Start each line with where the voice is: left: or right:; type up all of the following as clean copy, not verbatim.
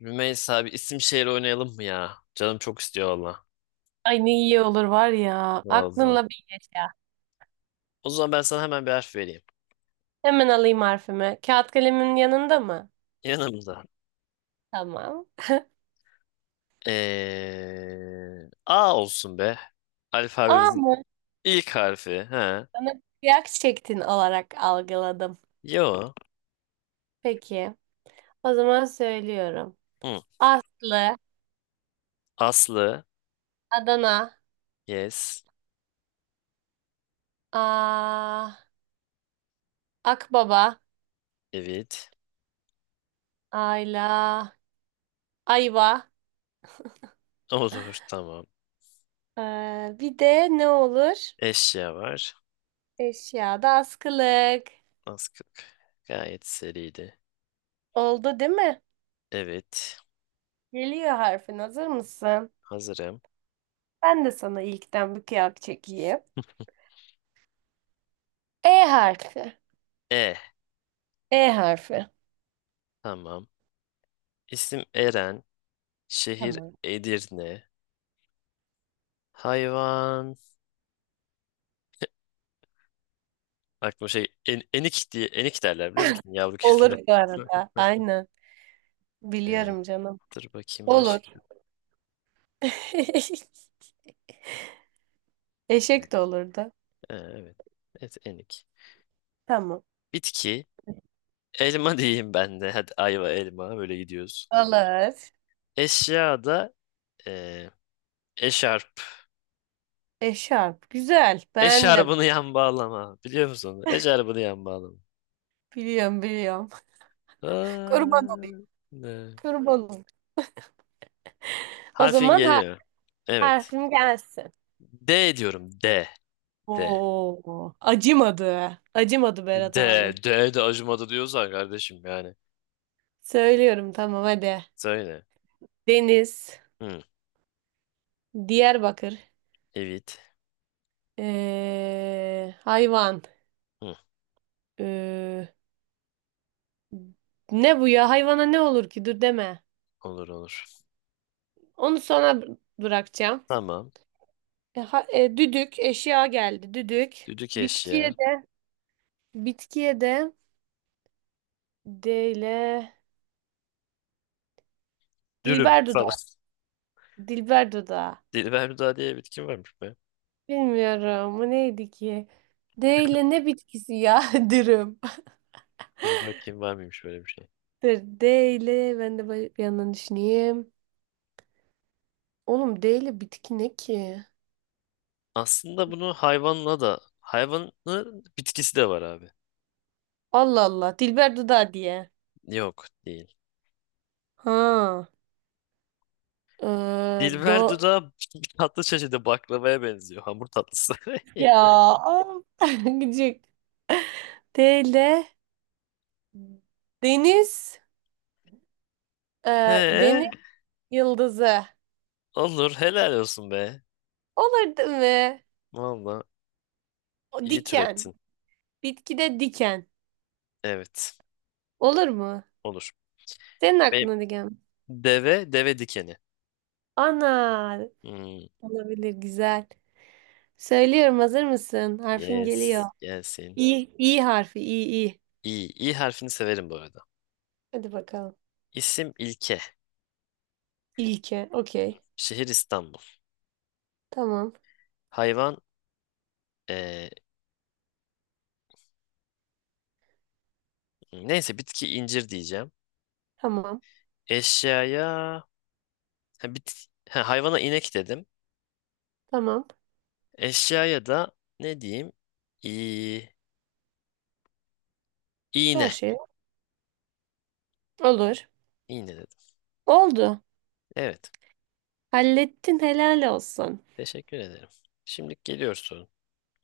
left: Rümeysa abi, isim şehir oynayalım mı ya? Canım çok istiyor valla.
right: Ay ne iyi olur var ya.
left: Valla.
right: Aklınla bir yaşa.
left: O zaman ben sana hemen bir harf vereyim.
right: Hemen alayım harfimi. Kağıt kalemin yanında mı?
left: Yanımda.
right: Tamam.
left: A olsun be.
right: A
left: Alfabemizin
right: mı?
left: ilk harfi. Ha.
right: Bana kıyak çektin olarak algıladım.
left: Yo.
right: Peki. O zaman söylüyorum.
left: Hı.
right: Aslı,
left: Aslı.
right: Adana,
left: Yes.
right: A, Akbaba,
left: Evet.
right: Ayla, Ayva.
left: Olur. Tamam.
right: Bir de ne olur?
left: Eşya var.
right: Eşyada askılık.
left: Az Askık. Gayet seriydi.
right: Oldu değil mi?
left: Evet.
right: Geliyor harfin. Hazır mısın?
left: Hazırım.
right: Ben de sana ilkten bir kıyak çekeyim. E harfi.
left: E.
right: E harfi.
left: Tamam. İsim Eren. Şehir
right: Tamam.
left: Edirne. Hayvan. Aklıma şey en, enik diye enik derler, biliyor musun, yavru kediler.
right: Olur bu arada. Aynen.
left: Ee,
right: Biliyorum canım.
left: dur bakayım
right: Olur.
left: başka.
right: Eşek de olurdu.
left: Evet. Evet, enik.
right: Tamam.
left: Bitki. Elma diyeyim ben de. Hadi ayva elma böyle gidiyoruz.
right: Olur.
left: Eşya da ee, eşarp.
right: Eşarp. Güzel. Beğendim.
left: Eşarbını yan bağlama. Biliyor musun onu? Eşarbını yan bağlama.
right: Biliyorum, biliyorum. Kurban olayım.
left: Aa, ne?
right: Kurban olayım. O
left: Harfin
right: zaman
left: geliyor. Evet.
right: harfim gelsin.
left: D diyorum. D. D.
right: Oo. Acımadı. Acımadı
left: D.
right: Berat abim.
left: D de acımadı diyorsan kardeşim yani.
right: Söylüyorum tamam hadi.
left: Söyle.
right: Deniz.
left: Hı,
right: Diyarbakır.
left: evet.
right: Hayvan.
left: Hı.
right: Ee, Ne bu ya? Hayvana ne olur ki? Dur deme.
left: Olur olur.
right: Onu sona bırakacağım.
left: Tamam.
right: Düdük eşya geldi. Düdük.
left: Düdük
right: Bitkiye
left: eşya.
right: de bitkiye de D ile
left: Dürüm
right: Dilber
left: falan.
right: dudağı. Dilber dudağı.
left: Dilberda diye bitki varmış be.
right: Bilmiyorum. Bu neydi ki? D ile ne bitkisi ya? Dürüm.
left: Dur bakayım, var mıymış böyle bir şey.
right: Dur, D ile ben de böyle bir yandan düşüneyim. Oğlum D ile bitki ne ki?
left: Aslında bunu hayvanla da, hayvanın bitkisi de var abi.
right: Allah Allah. Dilber dudağı diye.
left: Yok değil.
right: Ha. Ee, do
left: Dilber dudağı tatlı çeşidi, baklavaya benziyor. Hamur tatlısı.
right: ya. Gıcık. D ile deniz, e, deniz
left: Ee,
right: yıldızı.
left: olur, helal olsun be.
right: Olur değil mi?
left: Valla
right: O
left: iyi
right: diken.
left: türettin.
right: Bitkide diken.
left: Evet,
right: Olur mu?
left: olur.
right: Senin
left: Benim
right: aklına diken mi?
left: deve dikeni.
right: Ana.
left: Hmm,
right: Olabilir, güzel. Söylüyorum, hazır mısın? Harfin geliyor.
left: yes, gelsin.
right: İ, İ harfi. İ, İ.
left: İyi. İyi harfini severim bu arada.
right: Hadi bakalım.
left: İsim ilke.
right: İlke. Okey.
left: Şehir İstanbul.
right: Tamam.
left: Hayvan eee, neyse, bitki incir diyeceğim.
right: Tamam.
left: Eşyaya hayvana inek dedim.
right: Tamam.
left: Eşyaya da ne diyeyim? İ, iğne.
right: Her şey olur.
left: İğne dedim.
right: Oldu.
left: Evet.
right: Hallettin, helal olsun.
left: Teşekkür ederim. Şimdi geliyor sorun.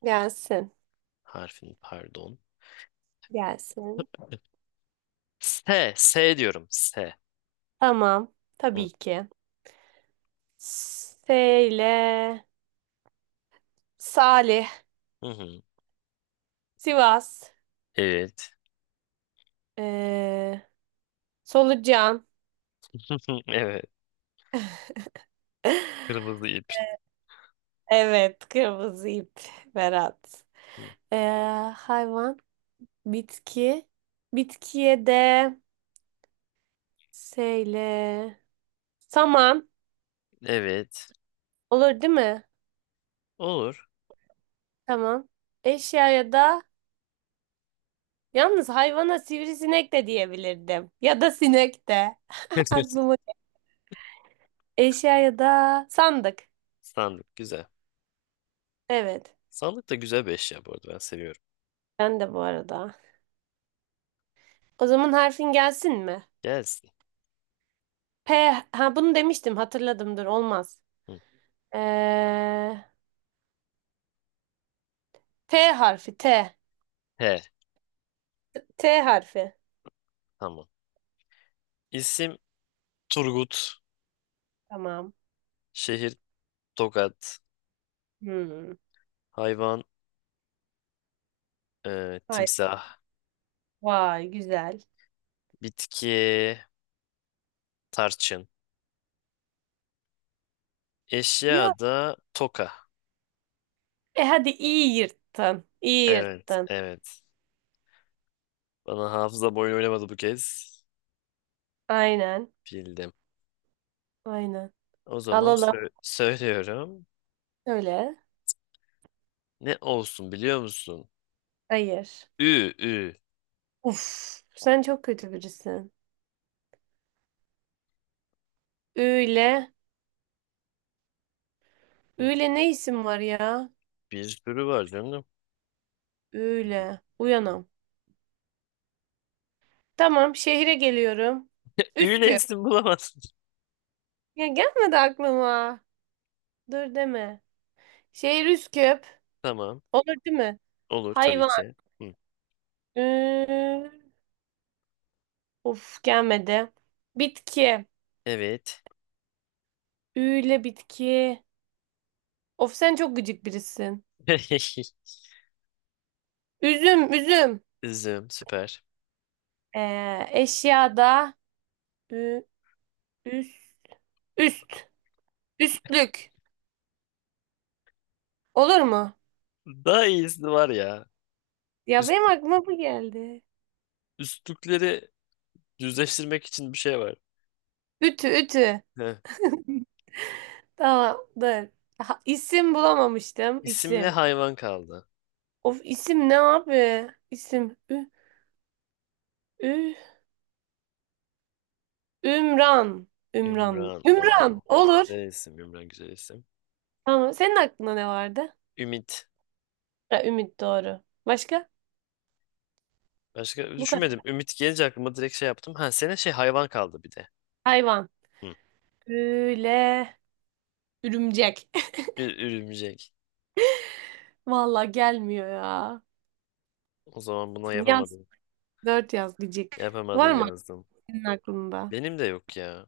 right: Gelsin.
left: Harfin, pardon.
right: Gelsin.
left: S. S diyorum. S.
right: Tamam.
left: Hı,
right: Tabii ki. S ile Salih,
left: hı, hı.
right: Sivas,
left: Evet.
right: ee, Solucan.
left: Evet. Kırmızı ip.
right: Evet, kırmızı ip, Berat.
left: Hı.
right: Ee, hayvan, bitki. Bitkiye de S ile saman
left: Evet.
right: olur değil mi?
left: Olur.
right: Tamam. Eşyaya da, yalnız hayvana sivrisinek de diyebilirdim. Ya da sinek de. Aklıma eşyaya da sandık.
left: Sandık güzel.
right: Evet.
left: Sandık da güzel bir eşya, bu arada ben seviyorum.
right: Ben de bu arada. O zaman harfin gelsin mi?
left: Gelsin.
right: P. Ha bunu demiştim, hatırladımdır, olmaz.
left: Hı.
right: Ee, T harfi T.
left: He,
right: T harfi.
left: tamam. İsim Turgut.
right: Tamam.
left: Şehir Tokat.
right: Hmm.
left: Hayvan
right: Vay,
left: timsah.
right: vay güzel.
left: Bitki tarçın.
right: Ya.
left: Eşya da toka.
right: E hadi iyi yırttın. İyi
left: Evet,
right: yırttın.
left: evet. Bana hafıza boyun oynamadı bu kez.
right: Aynen.
left: Bildim.
right: Aynen.
left: O zaman
right: Alalım.
left: söylüyorum.
right: Öyle.
left: Ne olsun biliyor musun?
right: Hayır.
left: Ü, ü.
right: Uf. Sen çok kötü birisin. Üyle.
left: Hı,
right: Üyle ne isim var ya?
left: bir sürü var canım.
right: Üyle. Uyanam. Tamam, şehire geliyorum.
left: Ü ile
right: Üsküp.
left: isim bulamazsın.
right: Ya gelmedi aklıma. Dur deme. Şehir Üsküp.
left: Tamam.
right: Olur değil mi?
left: Olur tabii
right: Hayvan.
left: ki. Hı.
right: Ü... Of gelmedi. Bitki.
left: Evet.
right: Üyle bitki. Of sen çok gıcık birisin. Üzüm, üzüm.
left: Üzüm, süper.
right: Eşyada. Ü, üst, üst. Üstlük. Olur mu?
left: Daha iyisi var ya.
right: Ya
left: Üst,
right: benim aklıma bu geldi.
left: üstlükleri düzleştirmek için bir şey var.
right: Ütü, ütü.
left: Heh.
right: Tamam, dur. Ha, isim bulamamıştım.
left: İsimli
right: İsim.
left: hayvan kaldı.
right: Of isim ne abi? İsim. Ü, ü. Ümran. Ümran.
left: Ümran.
right: Ümran.
left: Wow.
right: Olur.
left: Güzel isim. Ümran güzel isim.
right: Tamam. Senin aklında ne vardı?
left: Ümit.
right: Ha, Ümit, doğru. Başka?
left: Başka
right: Bu kadar.
left: düşünmedim. Ümit gelince aklıma direkt şey yaptım. Ha, senin şey hayvan kaldı bir de.
right: Hayvan.
left: Hı.
right: Böyle. Ürümcek.
left: Örümcek.
right: Vallahi gelmiyor ya.
left: O zaman buna
right: Yaz.
left: yapamadın.
right: Dört yaz gıcık.
left: Yapamadın
right: Var mı
left: yazdım.
right: senin aklında?
left: Benim de yok ya.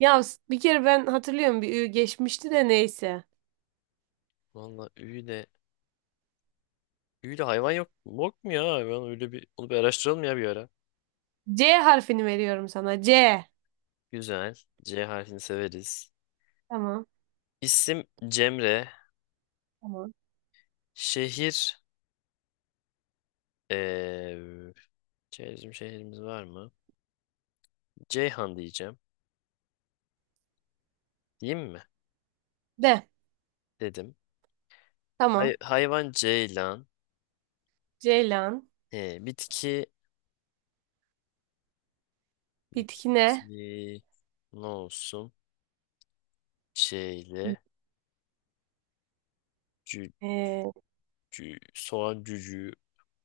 right: Ya bir kere ben hatırlıyorum bir ü geçmişti de neyse.
left: Valla üyle. Üyle hayvan yok. Yok mu ya hayvan? Öyle bir, onu bir araştıralım ya bir ara.
right: C harfini veriyorum sana. C.
left: Güzel. C harfini severiz.
right: Tamam.
left: İsim Cemre.
right: Tamam.
left: Şehir. Eee bizim şehrimiz var mı? Ceyhan diyeceğim. Diyeyim mi?
right: De.
left: Dedim.
right: Tamam.
left: Hayvan ceylan.
right: Ceylan.
left: He, bitki.
right: Bitki ne?
left: Bitki. Ne olsun? Şeyle. Cü,
right: Ee,
left: soğan cücüğü.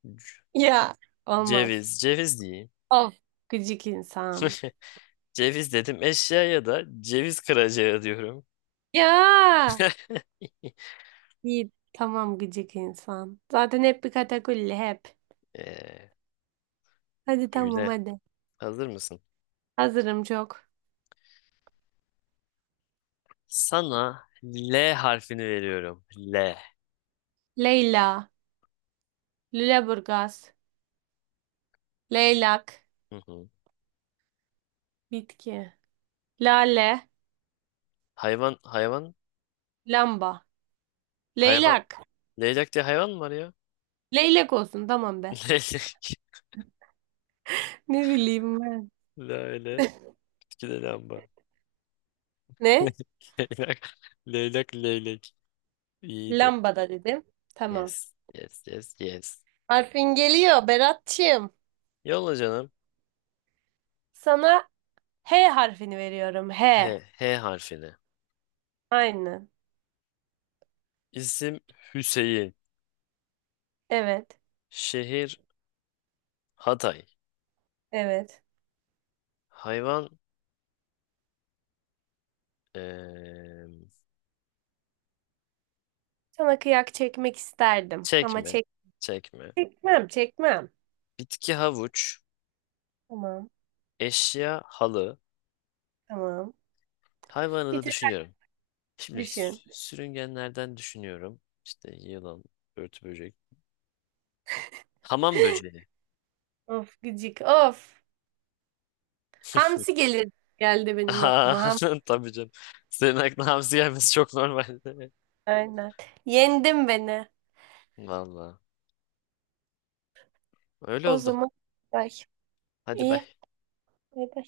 left: cü-
right: ya. Olmaz.
left: Ceviz. Ceviz diyeyim.
right: Of gıcık insan.
left: Ceviz dedim. Eşyaya da ceviz kıracağı diyorum.
right: Ya. İyi, tamam, gıcık insan. Zaten hep bir katakulli hep.
left: Eee
right: Hadi tamam
left: öyle.
right: hadi.
left: Hazır mısın?
right: Hazırım çok.
left: Sana L harfini veriyorum. L.
right: Leyla. Lüleburgaz. Leylak.
left: Hı hı.
right: Bitki. Lale.
left: Hayvan, hayvan,
right: Lamba.
left: hayvan.
right: Leylak.
left: Leylak diye hayvan mı var ya?
right: Leylak olsun tamam be.
left: Leylek.
right: Ne bileyim ben.
left: Lale. İki de lamba.
right: Ne?
left: Leylak. Leylak, leylek. İyiydi.
right: Lamba da dedim. Tamam.
left: Yes, yes, yes, yes.
right: Harfin geliyor Berat'cığım.
left: Yolla canım.
right: Sana H harfini veriyorum. H.
left: H, H harfini.
right: Aynen.
left: İsim Hüseyin.
right: Evet.
left: Şehir Hatay.
right: Evet.
left: Hayvan eee,
right: Sana kıyak çekmek isterdim ama
left: çekme. Çekme.
right: çekmem, çekmem.
left: Bitki havuç.
right: Tamam,
left: Eşya halı.
right: tamam.
left: Hayvanı
right: Bir
left: da
right: tek
left: düşünüyorum. Şimdi
right: düşün.
left: sürüngenlerden düşünüyorum. İşte yılan, örtü böcek. Hamam böceği.
right: Of gıcık, of. Hamsi gelir geldi benim
left: Aa,
right: aklıma. Ham.
left: tabii canım. Senin aklına hamsi gelmesi çok normal değil mi?
right: Aynen. Yendin beni.
left: Valla. Öyle
right: O
left: oldu.
right: zaman bay.
left: Hadi
right: İyi.
left: bay.
right: Bay bay.